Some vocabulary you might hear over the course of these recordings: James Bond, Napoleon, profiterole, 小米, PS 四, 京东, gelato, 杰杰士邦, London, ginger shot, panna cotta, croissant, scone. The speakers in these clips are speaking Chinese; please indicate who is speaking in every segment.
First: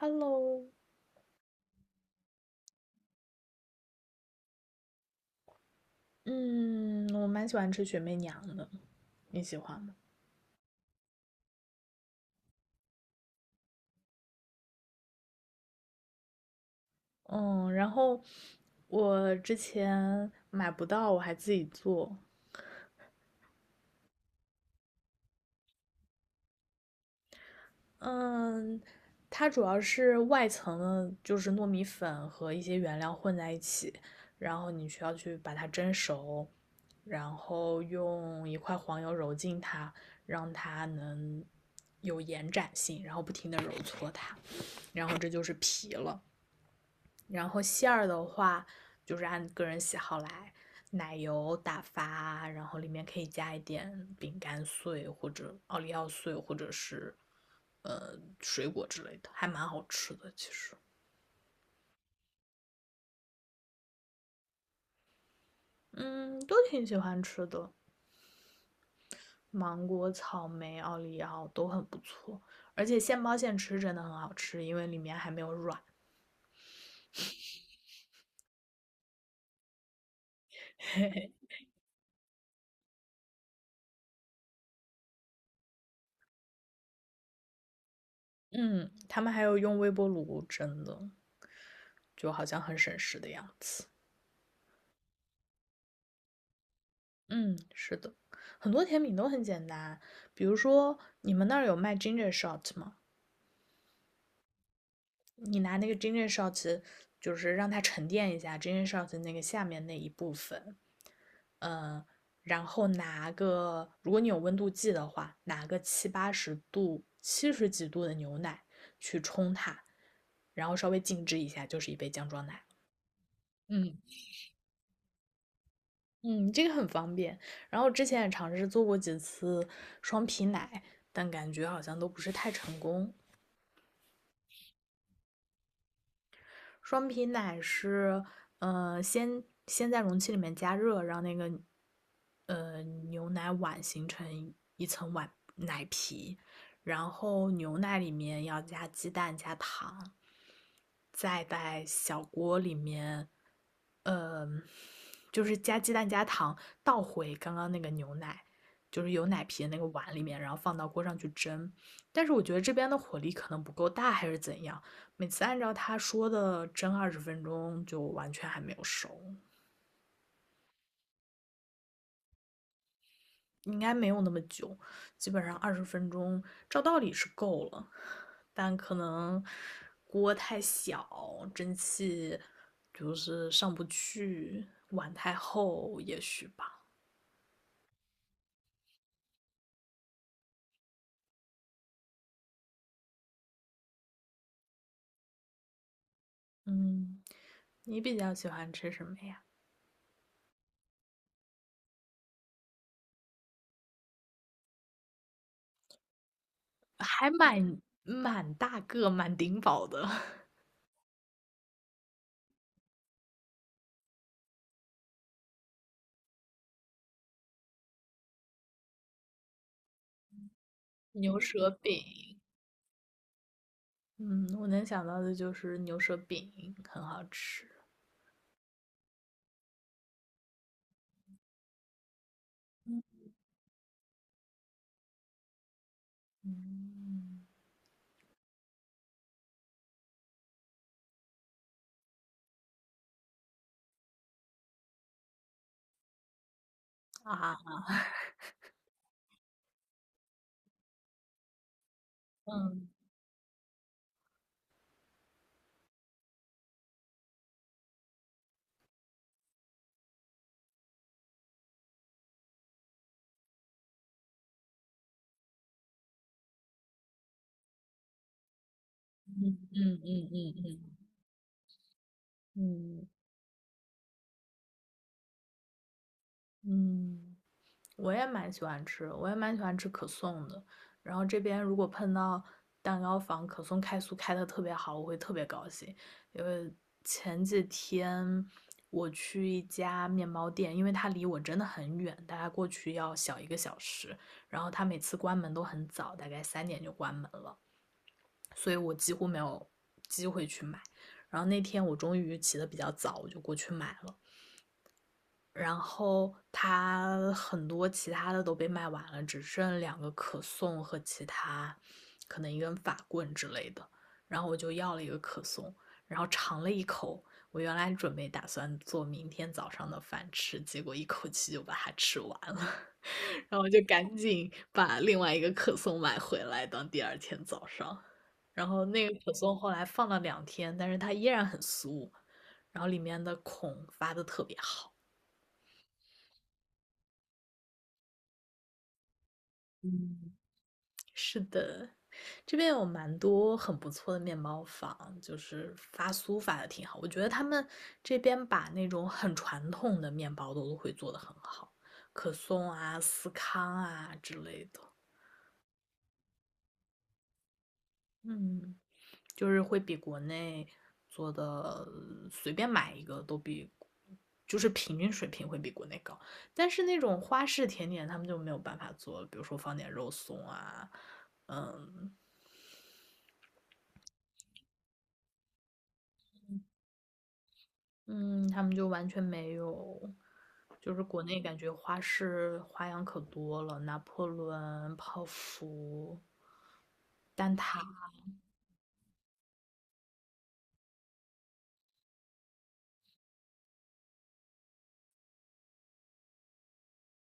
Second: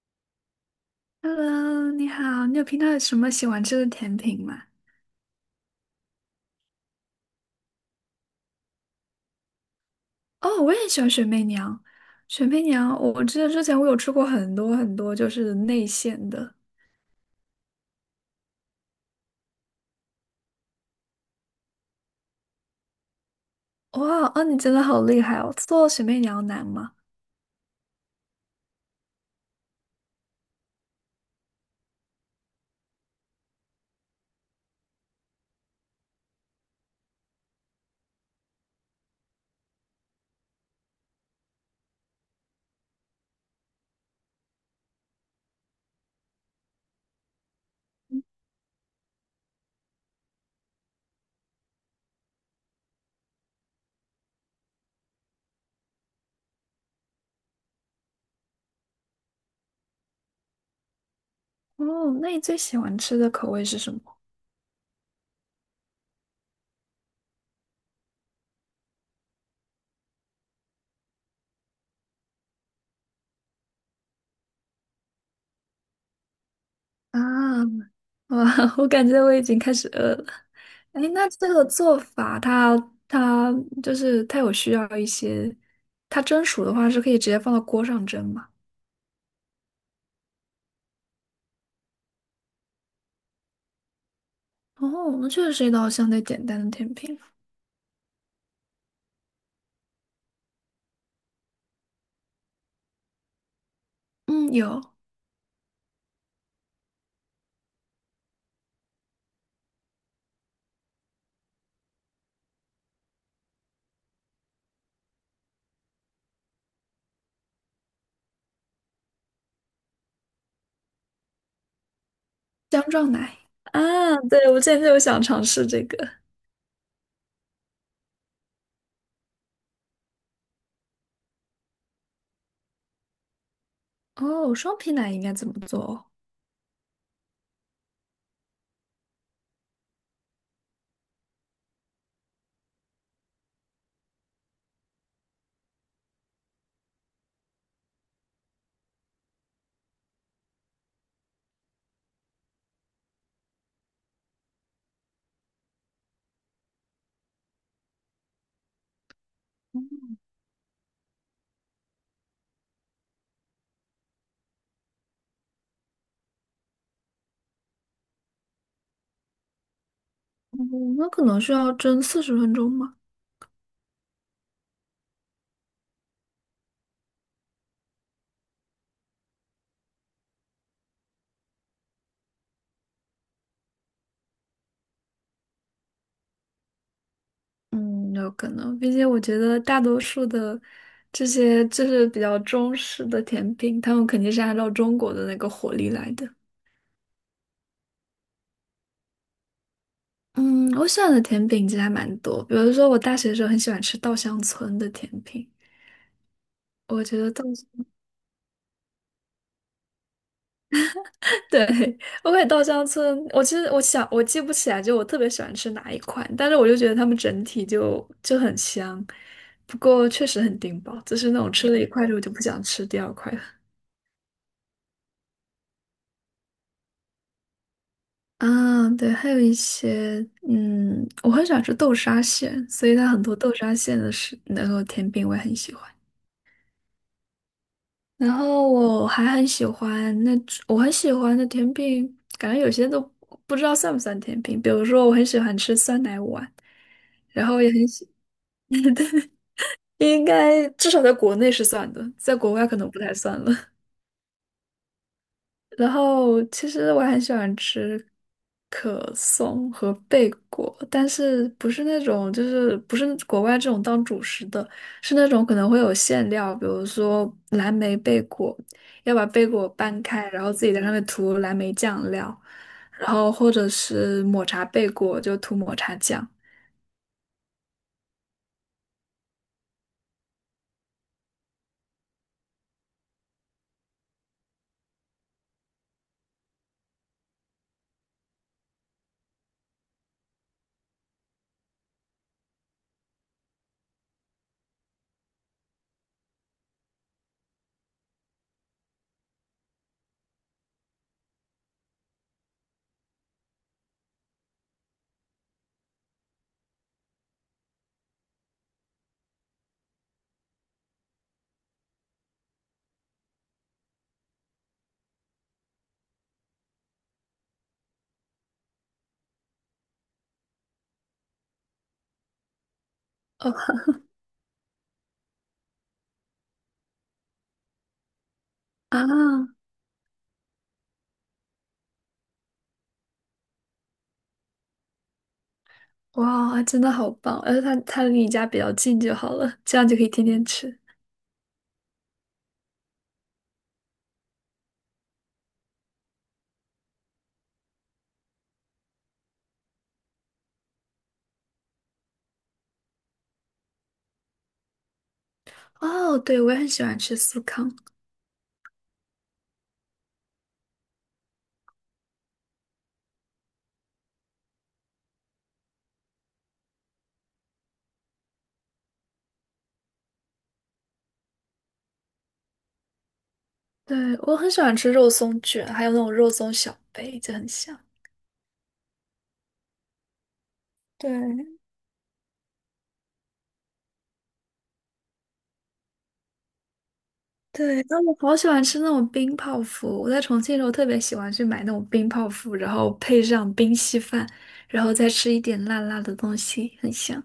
Speaker 1: Hello。
Speaker 2: Hello，你好，你有平常有什么喜欢吃的甜品吗？
Speaker 1: 嗯，我蛮喜欢吃雪媚娘的，你喜欢吗？
Speaker 2: 哦，我也喜欢雪媚娘。雪媚娘，我记得之前我有吃过很多很多，就是内馅的。
Speaker 1: 嗯，然后我之前买不到，我还自己做。
Speaker 2: 哇，哦，你真的好厉害哦！做雪媚娘难吗？
Speaker 1: 嗯，它主要是外层的，就是糯米粉和一些原料混在一起，然后你需要去把它蒸熟，然后用一块黄油揉进它，让它能有延展性，然后不停的揉搓它，然后这就是皮了。然后馅儿的话，就是按个人喜好来，奶油打发，然后里面可以加一点饼干碎或者奥利奥碎，或者是呃水果之类的，还蛮好吃的。其实，
Speaker 2: 哦，那你最喜欢吃的口味是什么？
Speaker 1: 嗯，都挺喜欢吃的，芒果、草莓、奥利奥都很不错，而且现包现吃真的很好吃，因为里面还没有软。
Speaker 2: 啊，哇，我感觉我已经开始饿了。哎，那这个做法它就是它有需要一些，它蒸熟的话是可以直接放到锅上蒸吗？
Speaker 1: 嗯，他们还有用微波炉蒸的，就好像很省事的样子。
Speaker 2: 哦，那确实是一道相对简单的甜品。
Speaker 1: 嗯，是的，很多甜品都很简单。比如说，你们那儿有卖 ginger shot 吗？
Speaker 2: 嗯，有
Speaker 1: 你拿那个 ginger shot，就是让它沉淀一下 ginger shot 那个下面那一部分，嗯，然后拿个，如果你有温度计的话，拿个七八十度、七十几度的牛奶去冲它，然后稍微静置一下，就是一杯姜撞奶。
Speaker 2: 姜撞奶。啊，
Speaker 1: 嗯。
Speaker 2: 对，我之前就想尝试这个。
Speaker 1: 嗯，这个很方便。然后之前也尝试做过几次双皮奶，但感觉好像都不是太成功。
Speaker 2: 哦，双皮奶应该怎么做？
Speaker 1: 双皮奶是，先在容器里面加热，让那个牛奶碗形成一层碗奶皮，然后牛奶里面要加鸡蛋、加糖，再在小锅里面，嗯、就是加鸡蛋、加糖，倒回刚刚那个牛奶，就是有奶皮的那
Speaker 2: 哦，
Speaker 1: 个碗里面，然后放到锅上去蒸。但是我觉得这边的火力可能不够大，还是怎样。每次按照他说的蒸二十分钟，就完全还没有熟，
Speaker 2: 嗯那可能需要蒸40分钟吗？
Speaker 1: 应该没有那么久，基本上二十分钟照道理是够了，但可能锅太小，蒸汽就是上不去，碗太厚，也许吧。
Speaker 2: 嗯，有可能，并且我觉得大多数的这些就是比较中式的甜品，他们肯定是按照中国的那个火力来的。
Speaker 1: 嗯，你比较喜欢吃什么呀？
Speaker 2: 嗯，我喜欢的甜品其实还蛮多，比如说我大学的时候很喜欢吃稻香村的甜品，我觉
Speaker 1: 还
Speaker 2: 得稻
Speaker 1: 蛮大个、蛮顶饱的
Speaker 2: 对，我感觉稻香村，我其实我想我记不起来，就我特别喜欢吃哪一款，但是我就觉得他们整体就很香，不过确实很顶饱，就是
Speaker 1: 牛
Speaker 2: 那种
Speaker 1: 舌
Speaker 2: 吃了一
Speaker 1: 饼。
Speaker 2: 块之后就不想吃第二块了。
Speaker 1: 嗯，我能想到的就是牛舌饼很好吃。
Speaker 2: 啊，对，还有一些，嗯，我很喜欢吃豆沙馅，所以它很多豆沙馅的是那个甜品我也很喜欢。
Speaker 1: 嗯，
Speaker 2: 然后我还很喜欢那种，我很喜欢的甜品，感觉有些都不知道算不算甜品，比如说我很喜欢吃酸奶碗。然
Speaker 1: 啊，
Speaker 2: 后也很喜，应该至少在国内是算的，在国外可
Speaker 1: 嗯
Speaker 2: 能不太算了。然后其实我很喜欢吃可颂和贝果，但是不是那种就是不是国外这种当主食的，是那种可能会有馅料，比如说蓝莓贝果，要把贝
Speaker 1: 嗯
Speaker 2: 果掰
Speaker 1: 嗯
Speaker 2: 开，
Speaker 1: 嗯
Speaker 2: 然后
Speaker 1: 嗯
Speaker 2: 自己
Speaker 1: 嗯
Speaker 2: 在上面涂蓝莓酱料，
Speaker 1: 嗯，
Speaker 2: 然后或者是抹茶贝果就涂抹茶酱。
Speaker 1: 嗯我也蛮喜欢吃，我也蛮喜欢吃可颂的。然后这边如果碰到蛋糕房可颂开酥开的特别好，我会特别高兴。因为前几天我去一家面包店，因为它离我真的很远，大概过去要小一个小时。然后它每次关门都很早，大概3点就关门了。所以我几乎没有机会去买。然后那天我终于起得比较早，我就过去买了。然后它很多其他的都被卖完了，只剩两个可颂和其他可能一根法棍之类的。然后我就要了一个可颂，然后尝了一口。我原来准备打算做明天早上的饭吃，结果一口气就把它吃完了。
Speaker 2: 哦
Speaker 1: 然后就赶紧把另外一个可颂买回来当第二天早上。然后那个可颂
Speaker 2: 啊。
Speaker 1: 后来放了2天，但是它依然很酥，然后里面的孔发的特别好。
Speaker 2: 哇，真的好棒！而且它离你家比较近就好了，这样就可以天
Speaker 1: 嗯，
Speaker 2: 天吃。
Speaker 1: 是的，这边有蛮多很不错的面包坊，就是发酥发的挺好。我觉得他们这边把那种很传统的面包都会做的很好，可颂啊、司康啊之类的。
Speaker 2: 哦，对，我也很喜欢吃司康，
Speaker 1: 嗯。就是会比国内做的随便买一个都比，就是平均水平会比国内高。但是那种花式甜点他们就没有办法做了，比如说放点肉松啊，嗯
Speaker 2: 对，我很喜欢吃肉松卷，还有那种肉松小杯，就很香。
Speaker 1: 嗯，他们就完全没有。就是国内感
Speaker 2: 对，
Speaker 1: 觉花式花样可多了，拿破仑、泡芙、蛋
Speaker 2: 对，
Speaker 1: 挞。
Speaker 2: 然后我好喜欢吃那种冰泡芙。我在重庆的时候特别喜欢去买那种冰泡芙，然后配上冰稀饭，然后再吃一点辣辣的东西，很香。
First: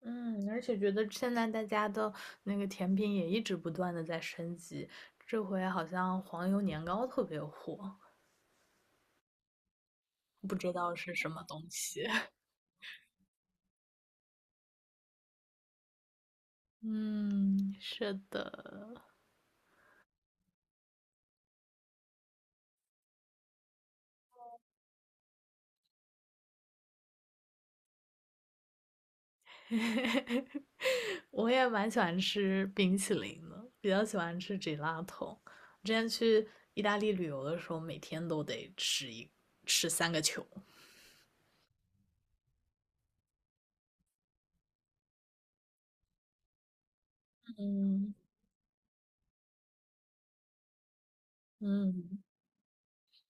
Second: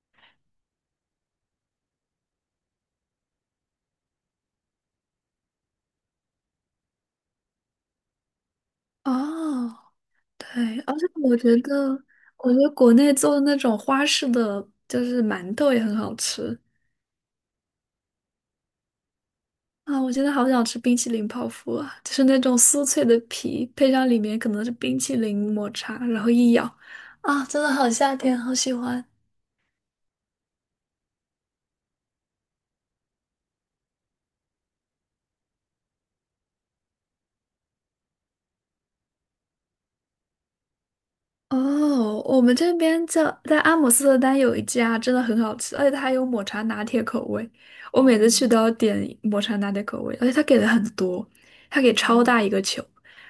Speaker 1: 嗯，而且觉得现在大家的那个甜品也一直不断的在升级，这回好像黄油年糕特别火，
Speaker 2: 哦，对，
Speaker 1: 不知道
Speaker 2: 而且
Speaker 1: 是什
Speaker 2: 我
Speaker 1: 么
Speaker 2: 觉
Speaker 1: 东
Speaker 2: 得，
Speaker 1: 西。
Speaker 2: 我觉得国内做的那种花式的就是馒头也很好吃。
Speaker 1: 嗯，是的，
Speaker 2: 啊，我现在好想吃冰淇淋泡芙啊，就是那种酥脆的皮，配上里面可能是冰淇淋抹茶，然后一咬，啊，真的好夏天，好喜欢。
Speaker 1: 我也蛮喜欢吃冰淇淋的，比较喜欢吃 gelato。之前去意大利旅游的时候，每天都得吃三个球。
Speaker 2: 哦，我们这边在阿姆斯特丹有一家真的很好吃，而且它还有抹茶拿铁口味。我
Speaker 1: 嗯
Speaker 2: 每次去都要点抹茶拿铁口味，而且它给的很多，它给
Speaker 1: 嗯，
Speaker 2: 超大一个球。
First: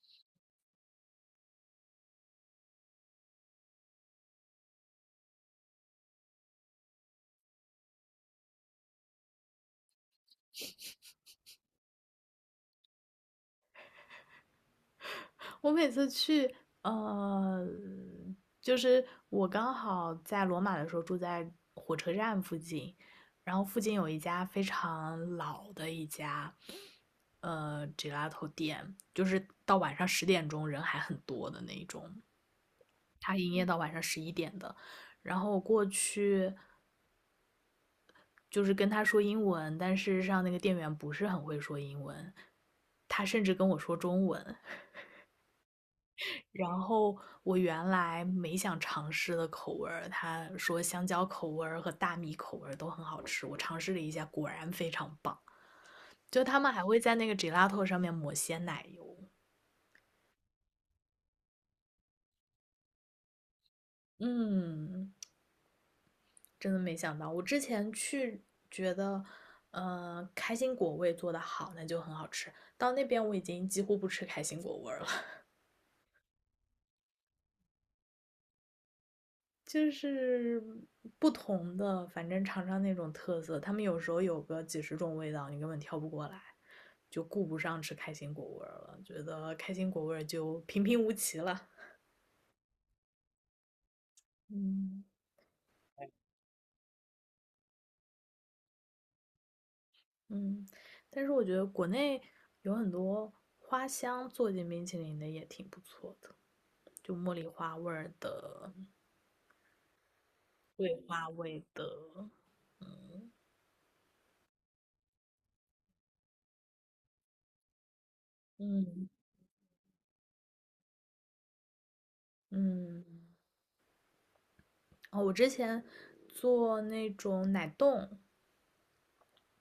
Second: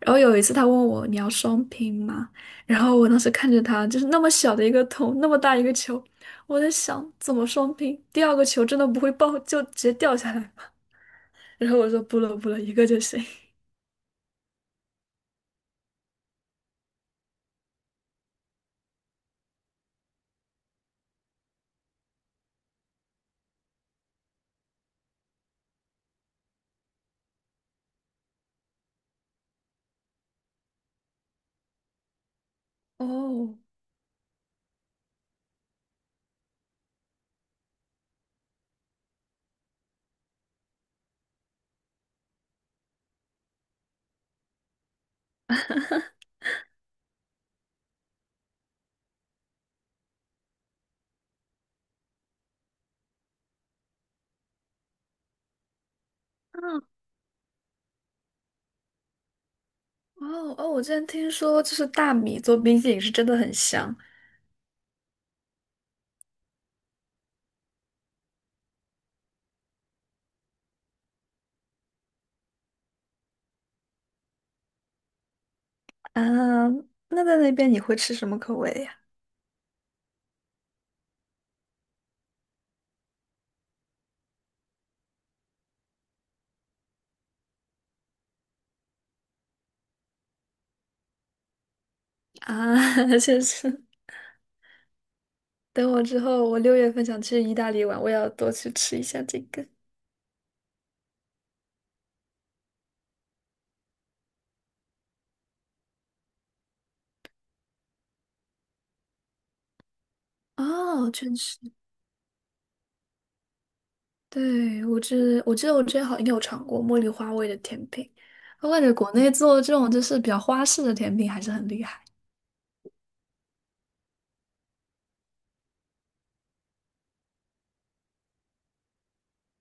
Speaker 2: 然后有一次他问我你要双拼吗？然后我当时看着他就是那么小的一个桶，那么大一个球，我在想怎么双拼？第二个球真的不会爆就直接掉下来吗 然后我说不了不了，一个就行。
Speaker 1: 我每次去，呃，就是我刚好在罗马的时候住在火车站附近，然后附近有一家非常老的一家，gelato 店，就是到晚上10点钟人还很多的那一种，它营
Speaker 2: 哦。
Speaker 1: 业到晚上11点的。然后我过去就是跟他说英文，但事实上那个店员不是很会说英文，他甚至跟我说中文，然后我原来没想尝试的口味儿，他说香蕉口味儿和大米口味儿都很好吃，我尝试了一下，果然非常棒。就他们还
Speaker 2: 嗯，
Speaker 1: 会在那个 gelato 上面抹些奶油，
Speaker 2: 哦哦，我之前听说，就是大米做冰淇淋是真的很香，
Speaker 1: 嗯，真的没想到，我之前去觉得，开心果味做的好，那就很好吃。到那边我已经几乎不吃开心果味儿了，
Speaker 2: 啊，那在那边你会吃什么口味呀？
Speaker 1: 就是不同的，反正尝尝那种特色，他们有时候有个几十种味道，你根本挑不过来，就顾不上吃开心果味儿了，觉得开心果味儿就平平无奇了。
Speaker 2: 啊，确实，
Speaker 1: 嗯，
Speaker 2: 等我之后，我6月份想去意大利玩，我要多去吃一下这个。
Speaker 1: 嗯，但是我觉得国内有很多花香做进冰淇淋的也挺不错的，就茉莉花味儿的、桂
Speaker 2: 哦，
Speaker 1: 花
Speaker 2: 确实，
Speaker 1: 味的，
Speaker 2: 对，我记得我之前好像应该有尝过茉莉花味的甜品，我感觉
Speaker 1: 嗯
Speaker 2: 国内做这种就是比较花式的甜品还是很厉害。
Speaker 1: 嗯，哦，我之前做那种奶冻，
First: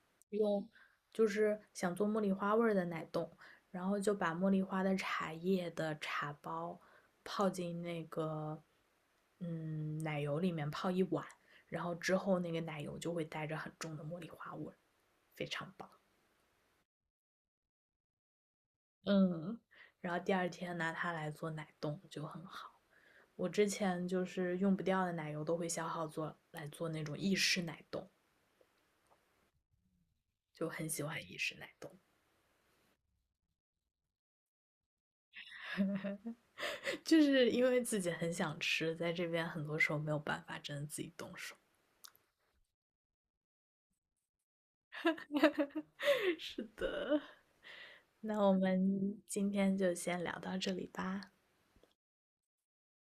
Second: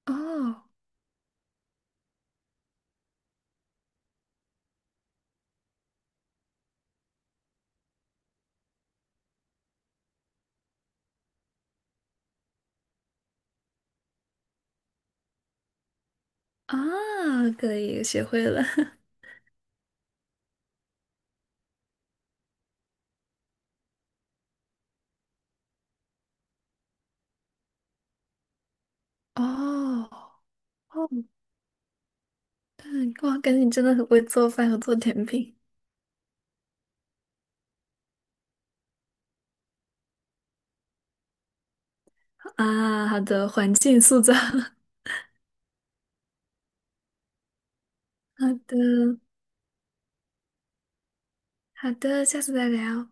Speaker 2: 哦，
Speaker 1: 用就是想做茉莉花味儿的奶冻，然后就把茉莉花的茶叶的茶包泡进那个奶油里面泡一晚，然后之后那个奶油就会带着很重的茉莉花味儿，非常棒。
Speaker 2: 啊，可以，学会了。
Speaker 1: 嗯，然后第二天拿它来做奶冻就很好。我之前就是用不掉的奶油都会消耗做来做那种意式奶冻，
Speaker 2: 哦，
Speaker 1: 就很喜
Speaker 2: 哦，
Speaker 1: 欢意式奶冻。
Speaker 2: 对，哇，感觉你真的很会做饭和做甜品
Speaker 1: 就是因为自己很想吃，在这边很多时候没有办法真的自己动手。
Speaker 2: 啊！好的，环境塑造，
Speaker 1: 是的，那我
Speaker 2: 好
Speaker 1: 们
Speaker 2: 的。
Speaker 1: 今天就先聊到这里吧。
Speaker 2: 好的，下次再聊。